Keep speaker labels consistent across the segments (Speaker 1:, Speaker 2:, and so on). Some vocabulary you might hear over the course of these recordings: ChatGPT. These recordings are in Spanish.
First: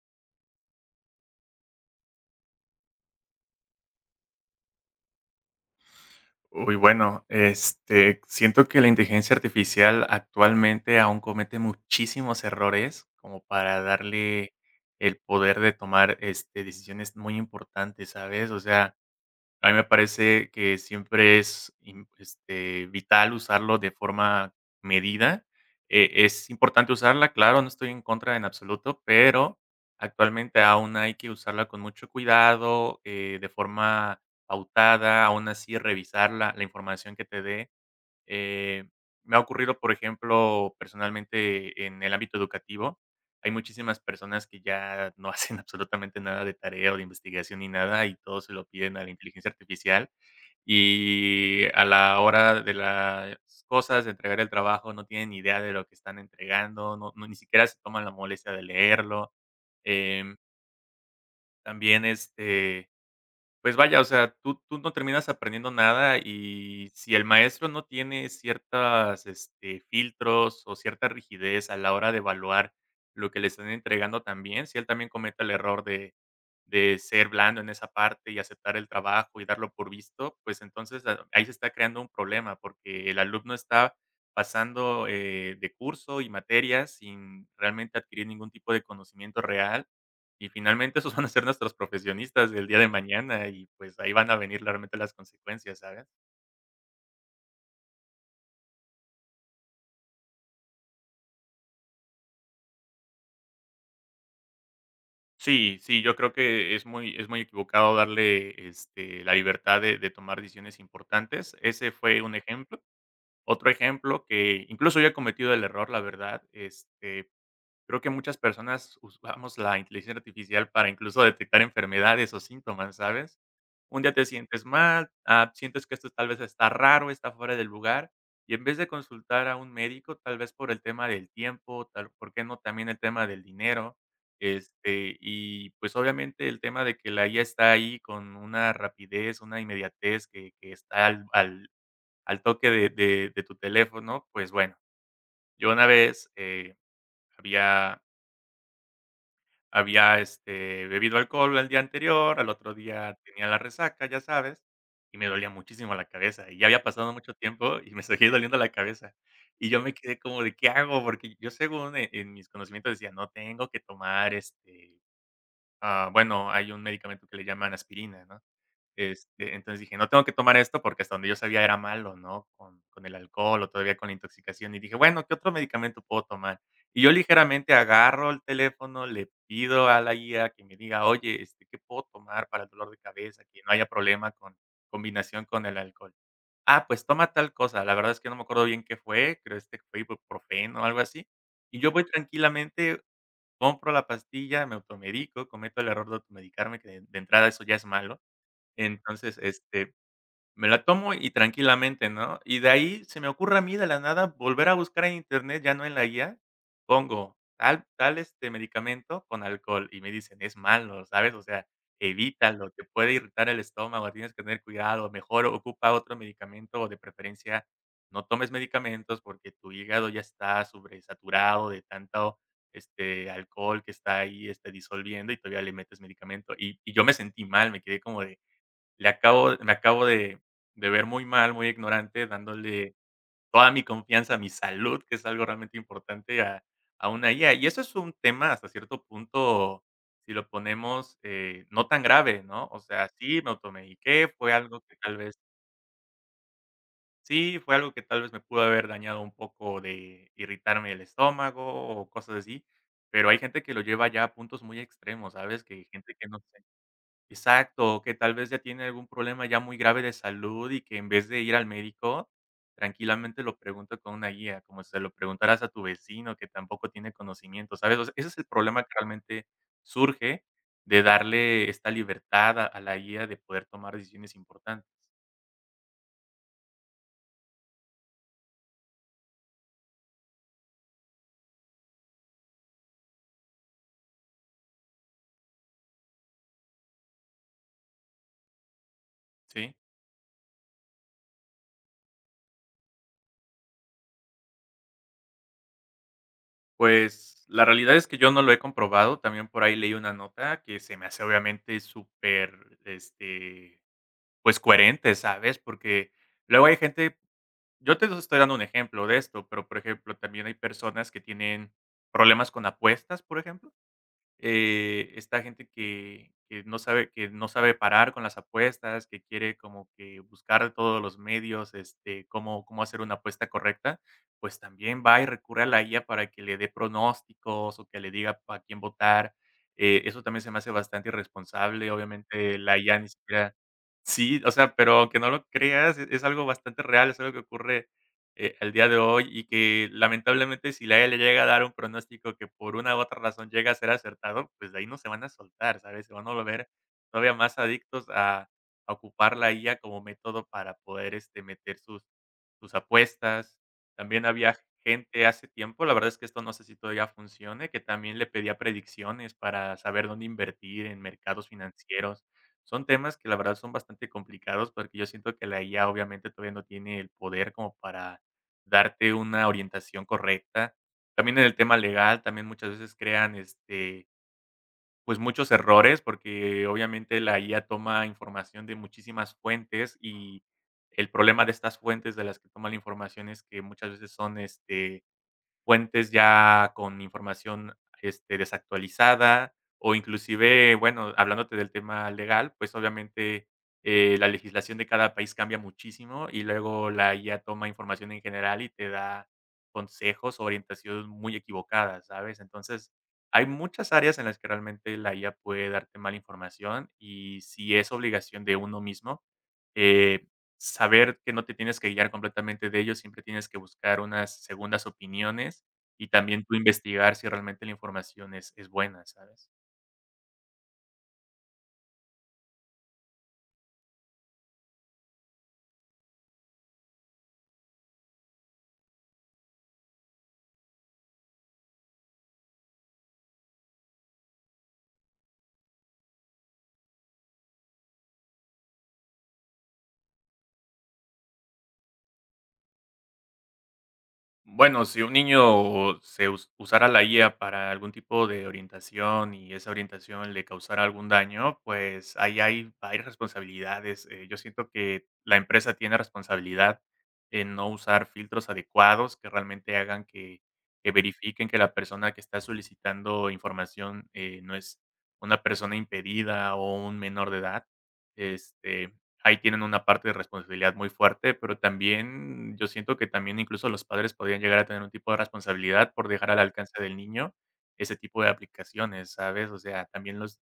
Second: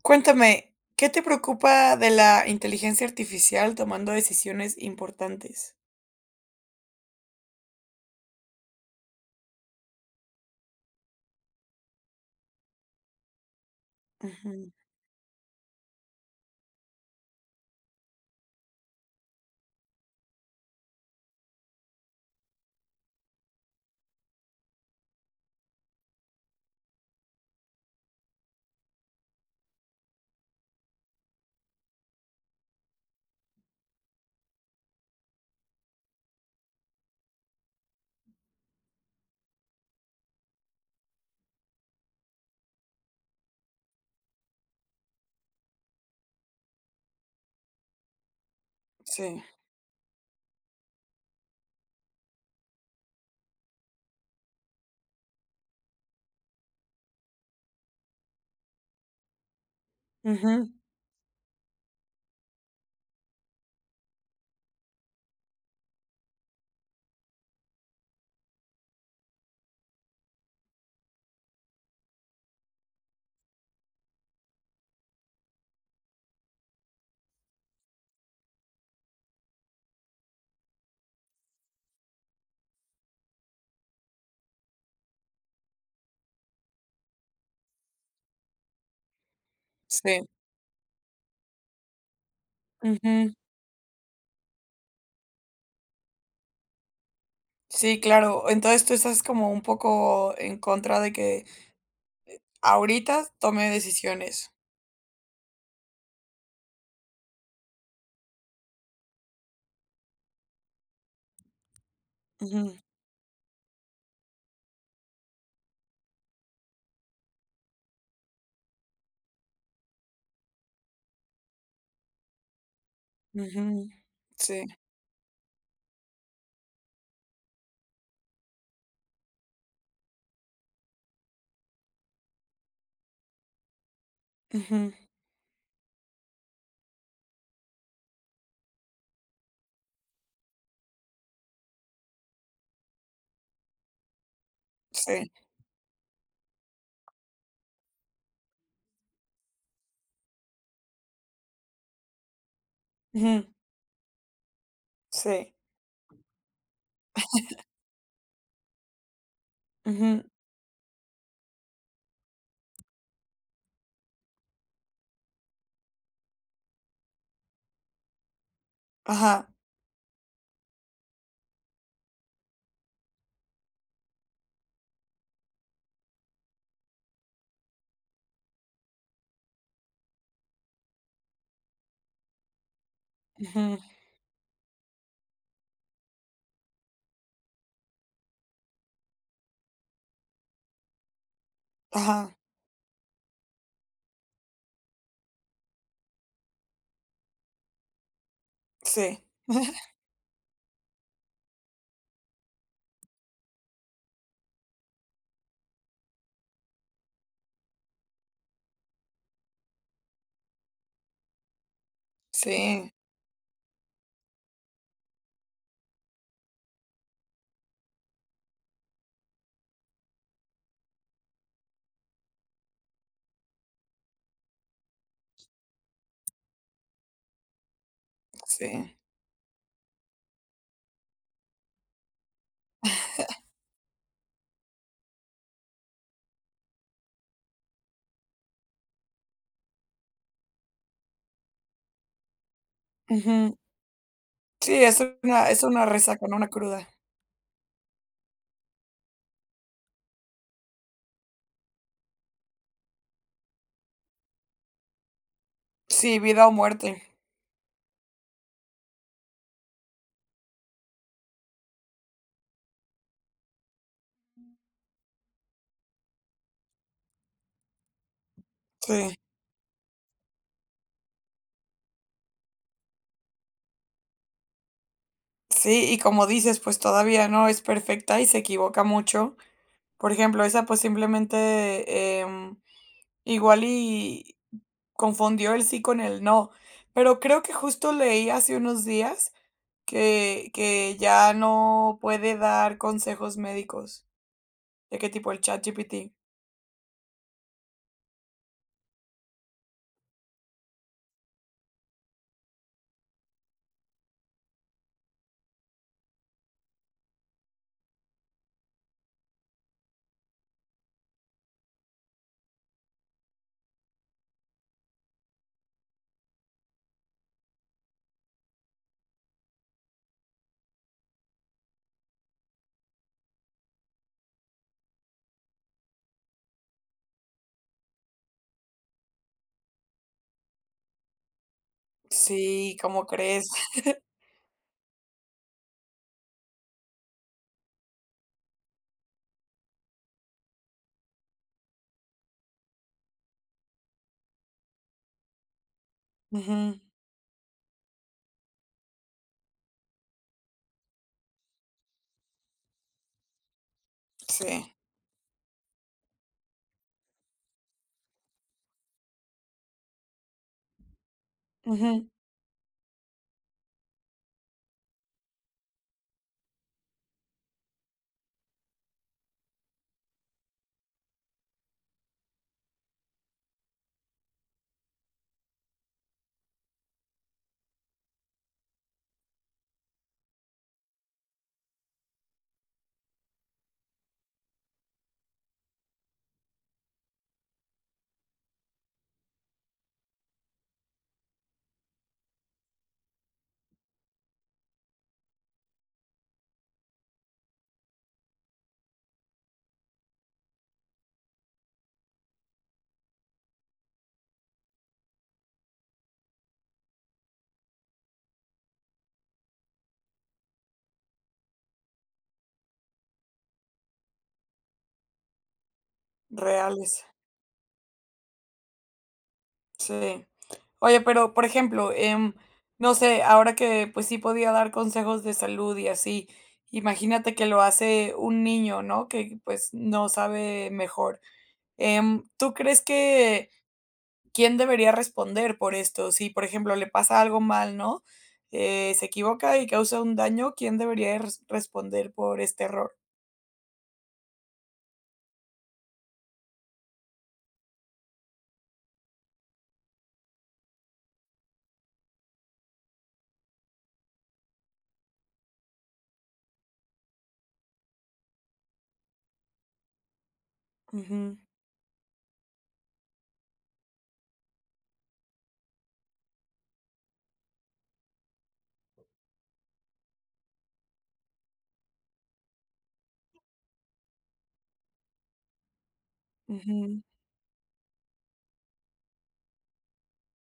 Speaker 1: Cuéntame, ¿qué te preocupa de la inteligencia artificial tomando decisiones importantes?
Speaker 2: Siento que la inteligencia artificial actualmente aún comete muchísimos errores como para darle
Speaker 1: Ujú,
Speaker 2: el poder de tomar, decisiones muy importantes, ¿sabes? O sea, a mí me parece que siempre es vital usarlo de forma medida. Es importante usarla, claro, no estoy en contra en absoluto, pero actualmente aún hay que usarla con mucho cuidado, de forma pautada, aún así revisar la información que te dé. Eh, Me ha ocurrido, por ejemplo, personalmente en el ámbito educativo, hay muchísimas personas que ya no hacen absolutamente nada de tarea o de investigación ni nada y todo se lo piden a la
Speaker 1: sí.
Speaker 2: inteligencia artificial y a la hora de las cosas, de entregar el trabajo, no tienen ni idea de lo que están entregando, ni siquiera se toman la molestia de leerlo. Em,
Speaker 1: Ujú,
Speaker 2: También pues vaya, o sea, tú no terminas aprendiendo nada, y si el maestro no tiene ciertas, filtros o cierta rigidez a la hora de evaluar lo que le están entregando también, si él también comete el error de ser blando en esa parte y aceptar el trabajo y darlo por visto, pues entonces a ahí se está creando un problema, porque el alumno está pasando, de curso y materias sin realmente adquirir ningún tipo de conocimiento real,
Speaker 1: sí.
Speaker 2: y finalmente esos van a ser nuestros profesionistas del día de
Speaker 1: Ujú.
Speaker 2: mañana y, pues, ahí van a venir realmente las consecuencias, ¿sabes?
Speaker 1: Sí, claro. Entonces, tú estás como un poco en contra de que ahorita tome decisiones.
Speaker 2: Sí, sí, yo creo que es muy equivocado darle, la libertad de tomar decisiones importantes. Ese fue un
Speaker 1: Ujú,
Speaker 2: ejemplo. Otro ejemplo que incluso yo he cometido el error, la verdad, creo que muchas personas usamos la inteligencia artificial para incluso detectar enfermedades o síntomas, ¿sabes?
Speaker 1: ujú.
Speaker 2: Un día te
Speaker 1: Sí.
Speaker 2: sientes mal, sientes que esto tal vez está raro, está fuera del lugar, y en vez de consultar a un médico, tal vez por el tema del tiempo, tal, ¿por qué no también el tema del dinero?
Speaker 1: Ujú,
Speaker 2: Y pues obviamente el tema de que la IA está ahí con una rapidez, una inmediatez que está al toque de tu teléfono, pues bueno,
Speaker 1: sí.
Speaker 2: yo una vez había había, bebido alcohol el día anterior, al otro día tenía
Speaker 1: Ujú,
Speaker 2: la resaca, ya sabes, y me dolía
Speaker 1: sí.
Speaker 2: muchísimo la cabeza, y ya había pasado mucho tiempo y me seguía doliendo la cabeza. Y yo me quedé
Speaker 1: Ujú,
Speaker 2: como de, ¿qué hago? Porque yo según en mis conocimientos decía, no, tengo que tomar, bueno, hay un medicamento que le llaman aspirina, ¿no?
Speaker 1: ajá.
Speaker 2: Entonces dije: "No tengo que tomar esto", porque hasta donde yo sabía era malo, ¿no? Con el alcohol o todavía con la intoxicación. Y dije: "Bueno, ¿qué otro medicamento puedo tomar?". Y yo ligeramente agarro el teléfono, le pido a la guía que me diga: "Oye, ¿qué puedo tomar para el dolor de cabeza? Que no
Speaker 1: Ujú,
Speaker 2: haya problema con combinación con el alcohol". "Ah, pues toma tal cosa". La verdad es que no me acuerdo bien qué fue, creo, que fue ibuprofeno o algo así. Y yo voy
Speaker 1: ajá.
Speaker 2: tranquilamente, compro la pastilla, me automedico, cometo el error de automedicarme, que de entrada eso ya es malo.
Speaker 1: Sí.
Speaker 2: Entonces, me la tomo y tranquilamente, ¿no? Y de ahí se me ocurre a mí de la nada volver a buscar en Internet, ya no en la guía, pongo tal medicamento con alcohol y me dicen: "Es malo, ¿sabes? O sea, evítalo, te
Speaker 1: Sí,
Speaker 2: puede irritar el estómago, tienes que tener cuidado, mejor ocupa otro medicamento o de preferencia no tomes medicamentos porque tu hígado ya está sobresaturado de tanto, alcohol que está ahí, disolviendo y todavía le metes medicamento". Y yo me sentí mal, me quedé como de
Speaker 1: sí.
Speaker 2: le acabo me acabo de ver muy mal, muy ignorante, dándole toda mi confianza, a mi salud, que es algo realmente importante a una IA. Y eso es un tema hasta cierto punto, si lo ponemos, no tan grave, ¿no? O sea, sí, me
Speaker 1: Ujú.
Speaker 2: automediqué, fue algo
Speaker 1: Sí,
Speaker 2: que tal vez
Speaker 1: es una resaca, no una cruda.
Speaker 2: sí, fue algo que tal vez me pudo haber dañado un poco de irritarme el estómago o cosas así, pero hay gente que lo lleva ya a puntos muy extremos, ¿sabes? Que hay gente
Speaker 1: Sí,
Speaker 2: que no.
Speaker 1: vida o muerte.
Speaker 2: Exacto, que tal vez ya tiene algún problema ya muy grave de salud y que en vez de ir al médico, tranquilamente lo pregunta con una guía, como si se lo preguntaras a tu vecino que tampoco tiene conocimiento, ¿sabes? O sea, ese es el problema que
Speaker 1: Sí,
Speaker 2: realmente surge de darle esta libertad a la guía de poder tomar decisiones importantes,
Speaker 1: sí, y como dices, pues todavía no es perfecta y se equivoca mucho. Por ejemplo, esa pues simplemente igual y confundió el sí con el no. Pero creo que justo leí hace unos días
Speaker 2: ¿sí?
Speaker 1: que ya no puede dar consejos médicos. ¿De qué tipo? El ChatGPT.
Speaker 2: Pues la realidad es que yo no lo he comprobado, también por ahí leí una nota que se me hace obviamente súper, pues coherente, ¿sabes? Porque luego hay gente. Yo te estoy dando un ejemplo de esto, pero, por ejemplo, también hay personas que tienen problemas con apuestas, por ejemplo. Está gente que no sabe, parar con las apuestas, que quiere como que buscar de todos los medios, cómo hacer una apuesta correcta, pues también va y recurre a la IA para que le dé pronósticos, o que le diga a quién votar. Eso también se me hace bastante irresponsable. Obviamente,
Speaker 1: Sí,
Speaker 2: la IA
Speaker 1: ¿cómo
Speaker 2: ni
Speaker 1: crees?
Speaker 2: siquiera. Sí, o sea, pero aunque no lo creas, es algo bastante real, es algo que ocurre, al día de hoy, y que lamentablemente, si la IA le llega a dar un pronóstico que por una u otra razón llega a ser acertado, pues de ahí no se van a soltar, ¿sabes? Se van a volver
Speaker 1: Ujú,
Speaker 2: todavía más adictos a ocupar la IA como método para poder, meter sus apuestas. También había
Speaker 1: sí,
Speaker 2: gente hace tiempo, la verdad es que esto no sé si todavía funcione, que también le pedía predicciones para saber dónde invertir en mercados
Speaker 1: ujú,
Speaker 2: financieros. Son temas que la verdad son bastante complicados, porque yo siento que la IA obviamente todavía no tiene el poder como para darte una orientación correcta. También en el tema legal, también muchas veces crean, pues, muchos errores, porque obviamente la IA toma información de muchísimas fuentes, y el problema de estas fuentes de las que toma la información es que muchas veces son, fuentes ya con información, desactualizada, o inclusive, bueno, hablándote del tema legal, pues, obviamente, la legislación de cada país cambia muchísimo, y luego la IA toma información en general y te da consejos o orientaciones muy equivocadas, ¿sabes? Entonces, hay muchas áreas en las que realmente la IA puede darte mala información, y si es obligación de uno mismo, eh, saber que no te tienes que guiar completamente de ellos, siempre tienes que buscar unas segundas opiniones y también tú
Speaker 1: reales.
Speaker 2: investigar si realmente la información es buena, ¿sabes?
Speaker 1: Sí. Oye, pero, por ejemplo, no sé, ahora que pues sí podía dar consejos de salud y así, imagínate que lo hace un niño, ¿no? Que pues no sabe mejor. ¿Tú crees que quién debería responder por esto? Si, por ejemplo, le pasa algo mal, ¿no? Se equivoca y causa un daño, ¿quién debería responder por este error?
Speaker 2: Bueno, si un niño se us usara la IA para algún tipo de orientación y esa orientación le causara algún daño, pues ahí hay varias responsabilidades. Yo siento que la empresa tiene responsabilidad en no usar filtros adecuados que realmente hagan que
Speaker 1: Ujú,
Speaker 2: verifiquen que la persona que está solicitando información, no es una persona impedida o un menor de edad. Este Ahí tienen una parte de responsabilidad muy fuerte, pero también yo siento que también incluso los padres podrían llegar a tener un tipo de responsabilidad por dejar al alcance del
Speaker 1: ujú.
Speaker 2: niño ese tipo de aplicaciones, ¿sabes? O sea, también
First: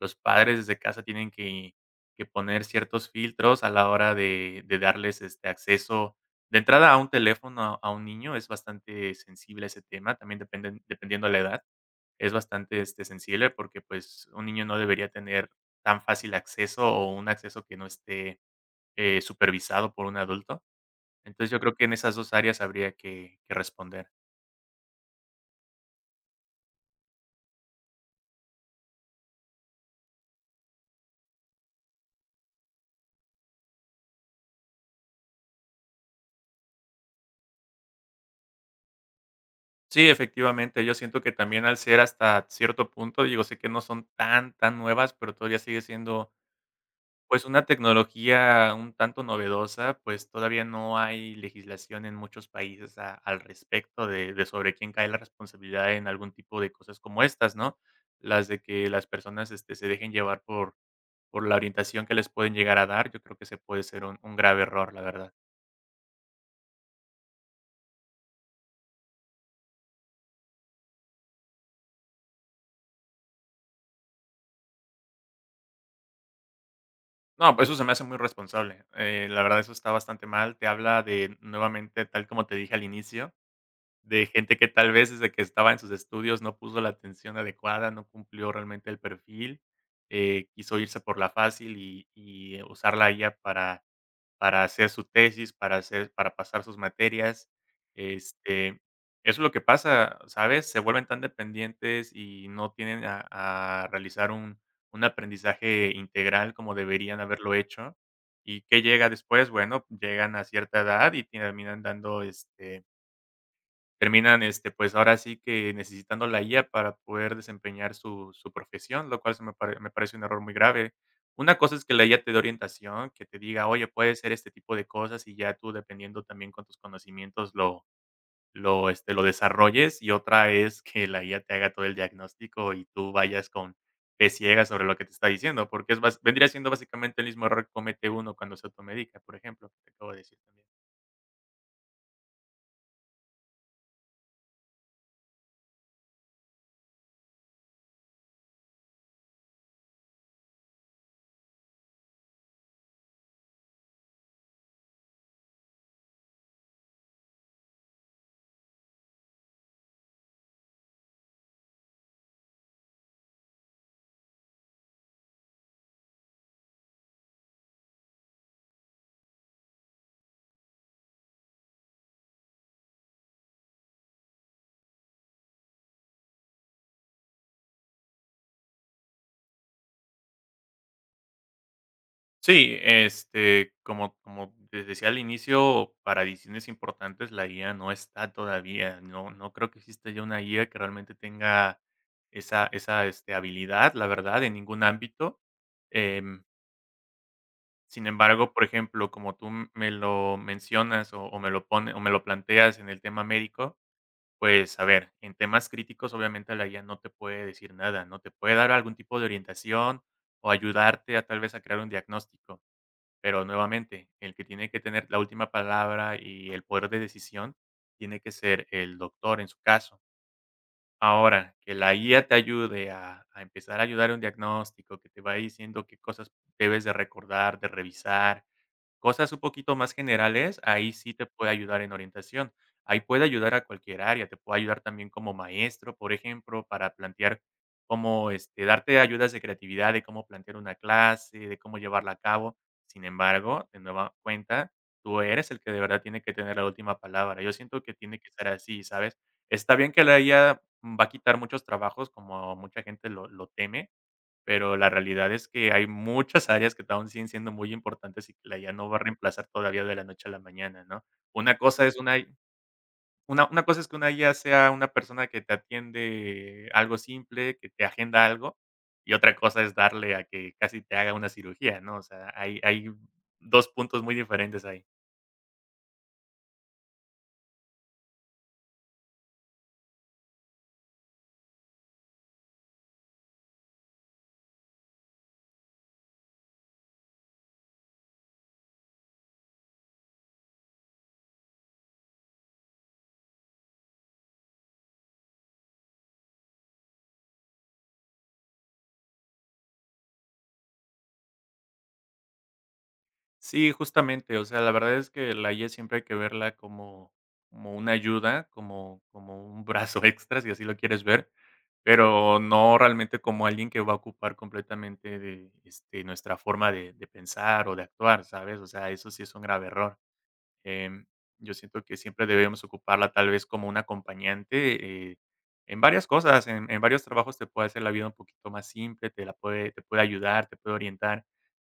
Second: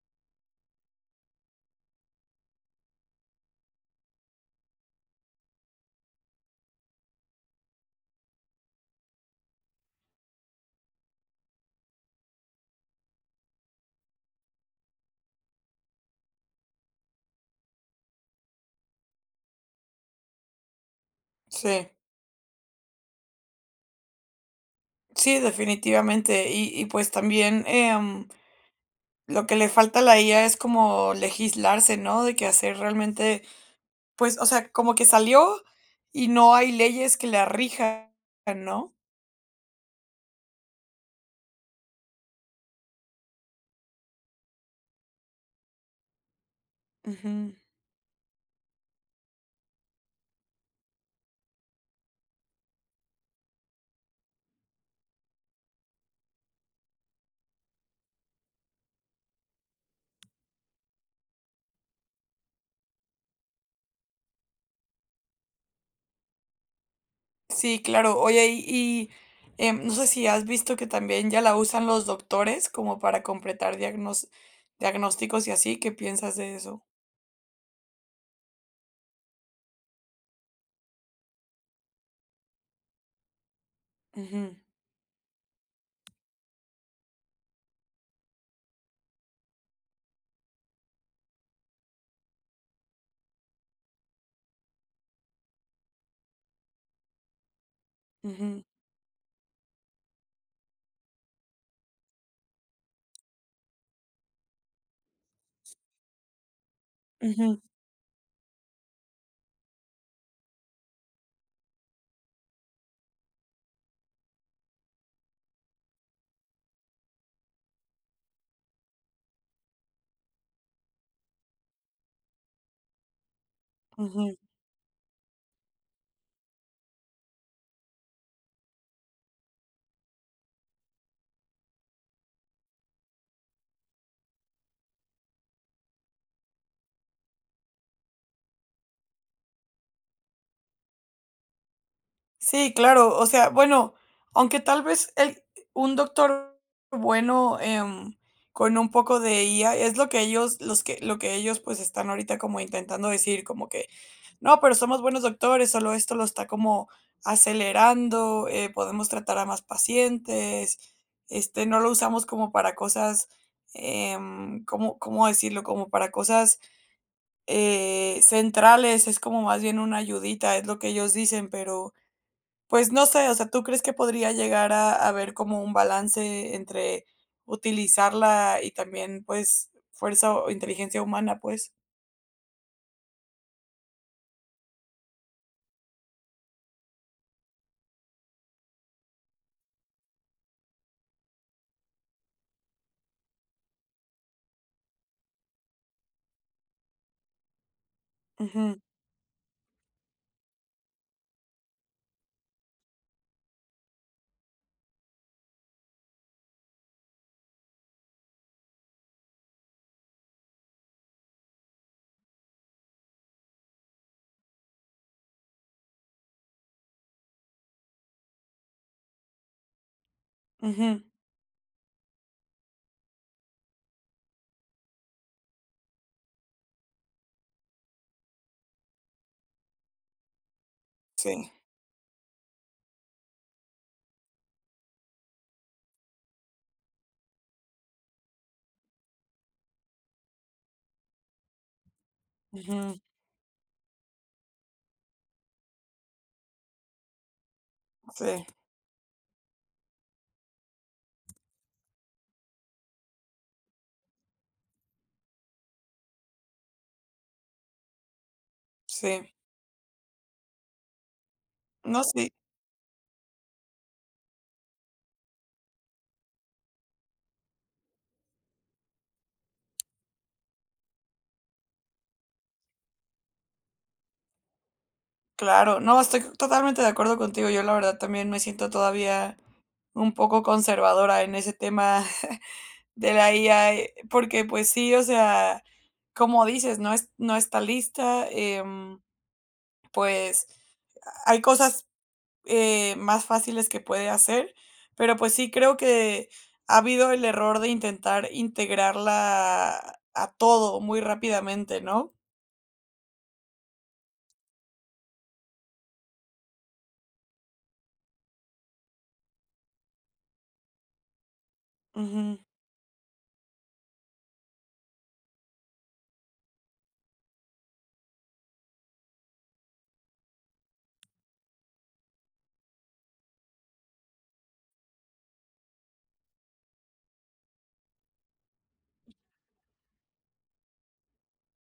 Speaker 2: los padres desde casa tienen que poner ciertos filtros a la hora de darles este acceso. De entrada, a un teléfono, a un niño, es bastante sensible ese tema, también dependiendo de la edad, es bastante sensible, porque pues un niño no debería tener tan fácil acceso o un acceso que no esté supervisado por un adulto. Entonces, yo creo que
Speaker 1: Sí,
Speaker 2: en esas 2 áreas habría que responder.
Speaker 1: sí, definitivamente. Y pues también... lo que le falta a la IA es como legislarse, ¿no? De que hacer realmente, pues, o sea, como que salió y no hay leyes que la rijan, ¿no?
Speaker 2: Sí, efectivamente, yo siento que también al ser hasta cierto punto, digo, sé que no son tan nuevas, pero todavía sigue siendo, pues,
Speaker 1: Ujú.
Speaker 2: una tecnología un tanto novedosa, pues, todavía no hay legislación en muchos países a al respecto de sobre quién cae la responsabilidad en algún tipo de cosas como estas, ¿no? Las de que las personas, se dejen llevar por la orientación que les pueden llegar a dar, yo creo que se puede ser un grave error, la verdad.
Speaker 1: Sí, claro. Oye, y, no sé si has visto que también ya la usan los doctores como para completar diagnósticos y así. ¿Qué piensas de eso?
Speaker 2: No, pues eso se me hace muy responsable. La verdad, eso está bastante mal. Te habla de, nuevamente, tal como te dije al inicio, de
Speaker 1: Ujú,
Speaker 2: gente que tal vez desde que estaba en sus estudios no puso la atención adecuada, no cumplió realmente el perfil, quiso irse por la fácil y, usar la IA para hacer su tesis, para hacer para pasar sus materias.
Speaker 1: ujú,
Speaker 2: Eso es lo que pasa, ¿sabes? Se vuelven tan dependientes y no tienen a realizar un aprendizaje integral como deberían haberlo
Speaker 1: ujú,
Speaker 2: hecho. ¿Y qué llega después? Bueno, llegan a cierta edad y terminan dando, este terminan, pues, ahora sí que necesitando la IA para poder desempeñar su profesión, lo cual se me pare me parece un error muy grave. Una cosa es que la IA te dé orientación, que te diga: "Oye, puede ser
Speaker 1: ujú.
Speaker 2: este tipo de cosas", y ya tú, dependiendo también con tus conocimientos, lo desarrolles, y otra es que la IA te haga todo el diagnóstico y tú vayas con fe ciega sobre lo que te está diciendo, porque es bas vendría siendo básicamente el mismo error que comete uno cuando se automedica, por ejemplo, que te acabo de decir también.
Speaker 1: Sí, claro, o sea, bueno, aunque tal vez el un doctor bueno, con un poco de IA es lo que ellos los que lo que ellos, pues, están ahorita como intentando decir, como que: "No, pero somos buenos doctores, solo esto lo está como acelerando, podemos tratar a más pacientes, este, no lo usamos como para cosas", ¿cómo cómo decirlo? Como para cosas, centrales, es como más bien una ayudita, es lo que ellos dicen, pero pues no sé, o sea, ¿tú crees que podría llegar a haber como un balance entre utilizarla y también, pues, fuerza o inteligencia humana, pues?
Speaker 2: Sí, como les decía al inicio, para decisiones importantes la guía no está todavía. No creo que exista ya una guía que realmente tenga esa habilidad, la verdad, en ningún ámbito. Em, sin embargo, por
Speaker 1: Ujú,
Speaker 2: ejemplo, como me lo mencionas o me lo pone o me lo planteas en el tema médico, pues, a ver, en temas críticos, obviamente, la guía no te puede decir nada, ¿no? Te puede dar algún tipo de orientación o ayudarte a, tal vez, a crear un diagnóstico. Pero nuevamente, el que tiene que tener la última palabra y el poder de decisión tiene que ser el doctor en su caso.
Speaker 1: ujú,
Speaker 2: Ahora, que la guía te ayude a empezar a ayudar en un diagnóstico, que te va diciendo qué cosas debes de recordar, de revisar, cosas un poquito más generales, ahí sí te
Speaker 1: sí,
Speaker 2: puede ayudar en orientación. Ahí puede ayudar a cualquier área, te puede ayudar también como maestro, por ejemplo, para plantear cómo, darte ayudas de creatividad, de cómo plantear una clase, de cómo llevarla a cabo.
Speaker 1: ujú,
Speaker 2: Sin embargo, de nueva cuenta, tú eres el que de verdad tiene que tener la última palabra. Yo siento que tiene que
Speaker 1: sí,
Speaker 2: ser así, ¿sabes? Está bien que la IA va a quitar muchos trabajos, como mucha gente lo teme, pero la realidad es que hay muchas áreas que aún siguen siendo muy importantes y que la IA no va a
Speaker 1: sí.
Speaker 2: reemplazar todavía de la noche a la mañana, ¿no? Una cosa es
Speaker 1: No,
Speaker 2: una
Speaker 1: sí,
Speaker 2: una cosa es que una IA sea una persona que te atiende algo simple, que te agenda algo, y otra cosa es darle a que casi te haga una cirugía, ¿no? O sea, hay 2 puntos muy diferentes ahí.
Speaker 1: claro. No, estoy totalmente de acuerdo contigo. Yo la verdad también me siento todavía un poco conservadora en ese tema de la IA, porque, pues sí, o sea, como dices, no está lista, pues hay cosas más fáciles que puede hacer, pero pues sí creo que ha habido el error de intentar integrarla a todo muy rápidamente, ¿no?
Speaker 2: Sí, justamente, o sea, la verdad es que la IA siempre hay que verla como una ayuda, como un brazo extra, si así lo quieres ver,
Speaker 1: Ujú,
Speaker 2: pero no realmente como alguien que va a ocupar completamente de, nuestra forma de pensar o de actuar, ¿sabes? O sea, eso sí es un grave error. Em, yo siento que siempre debemos ocuparla tal vez como un acompañante en varias cosas, en varios trabajos te puede hacer la vida un poquito más simple, te puede ayudar, te puede orientar,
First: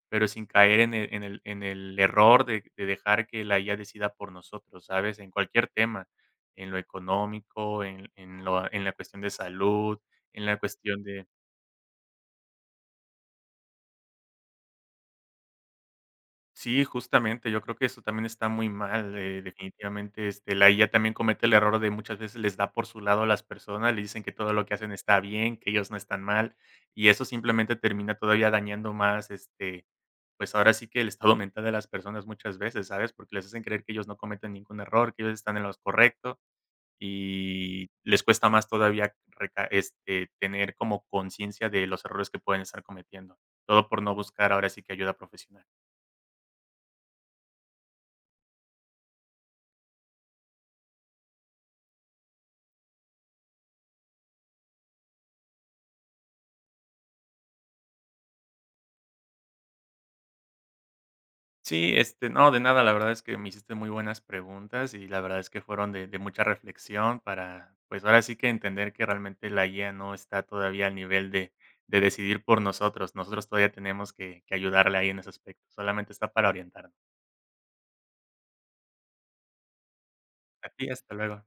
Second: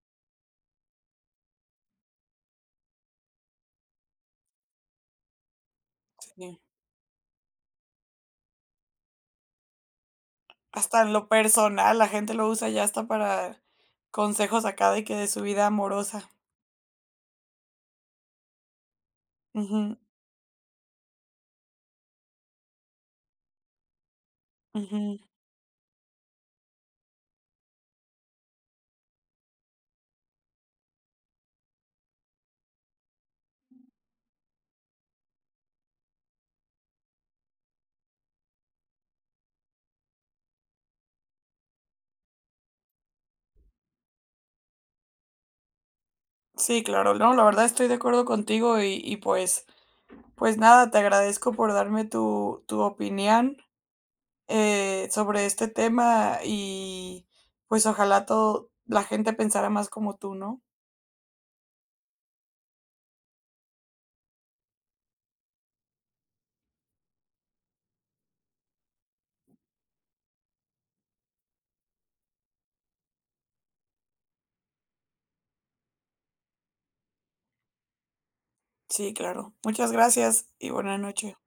Speaker 2: pero sin caer en el, en el, en el error de dejar que la IA decida por nosotros, ¿sabes? En cualquier tema,
Speaker 1: sí.
Speaker 2: en lo económico, en, lo, en la cuestión de salud, en la
Speaker 1: Hasta
Speaker 2: cuestión
Speaker 1: en
Speaker 2: de.
Speaker 1: lo personal, la gente lo usa ya hasta para consejos acá de su vida amorosa.
Speaker 2: Sí, justamente, yo creo que eso también está muy mal,
Speaker 1: Ujú,
Speaker 2: definitivamente, la IA también comete el error de muchas veces les da por su lado a las personas, le dicen que todo lo que hacen
Speaker 1: ujú.
Speaker 2: está bien, que ellos no están mal, y eso simplemente termina todavía dañando más, pues ahora sí que el estado mental de las personas muchas veces, ¿sabes? Porque les hacen creer que ellos no cometen ningún error, que ellos están en lo correcto y les cuesta más todavía tener como conciencia de los errores que pueden estar cometiendo, todo por no buscar ahora sí que ayuda profesional.
Speaker 1: Sí, claro, no, la verdad estoy de acuerdo contigo y pues, pues nada, te agradezco por darme tu opinión. Eh, sobre este tema y pues ojalá todo la gente pensara más como tú, ¿no?
Speaker 2: Sí, no, de nada, la verdad es que me hiciste muy buenas preguntas y la verdad es que fueron de mucha reflexión para, pues ahora sí que entender que realmente la guía no está todavía al nivel de decidir por nosotros. Nosotros todavía tenemos que ayudarle ahí en ese aspecto. Solamente está para orientarnos.
Speaker 1: Sí, claro. Muchas gracias y
Speaker 2: A ti,
Speaker 1: buena
Speaker 2: hasta
Speaker 1: noche.
Speaker 2: luego.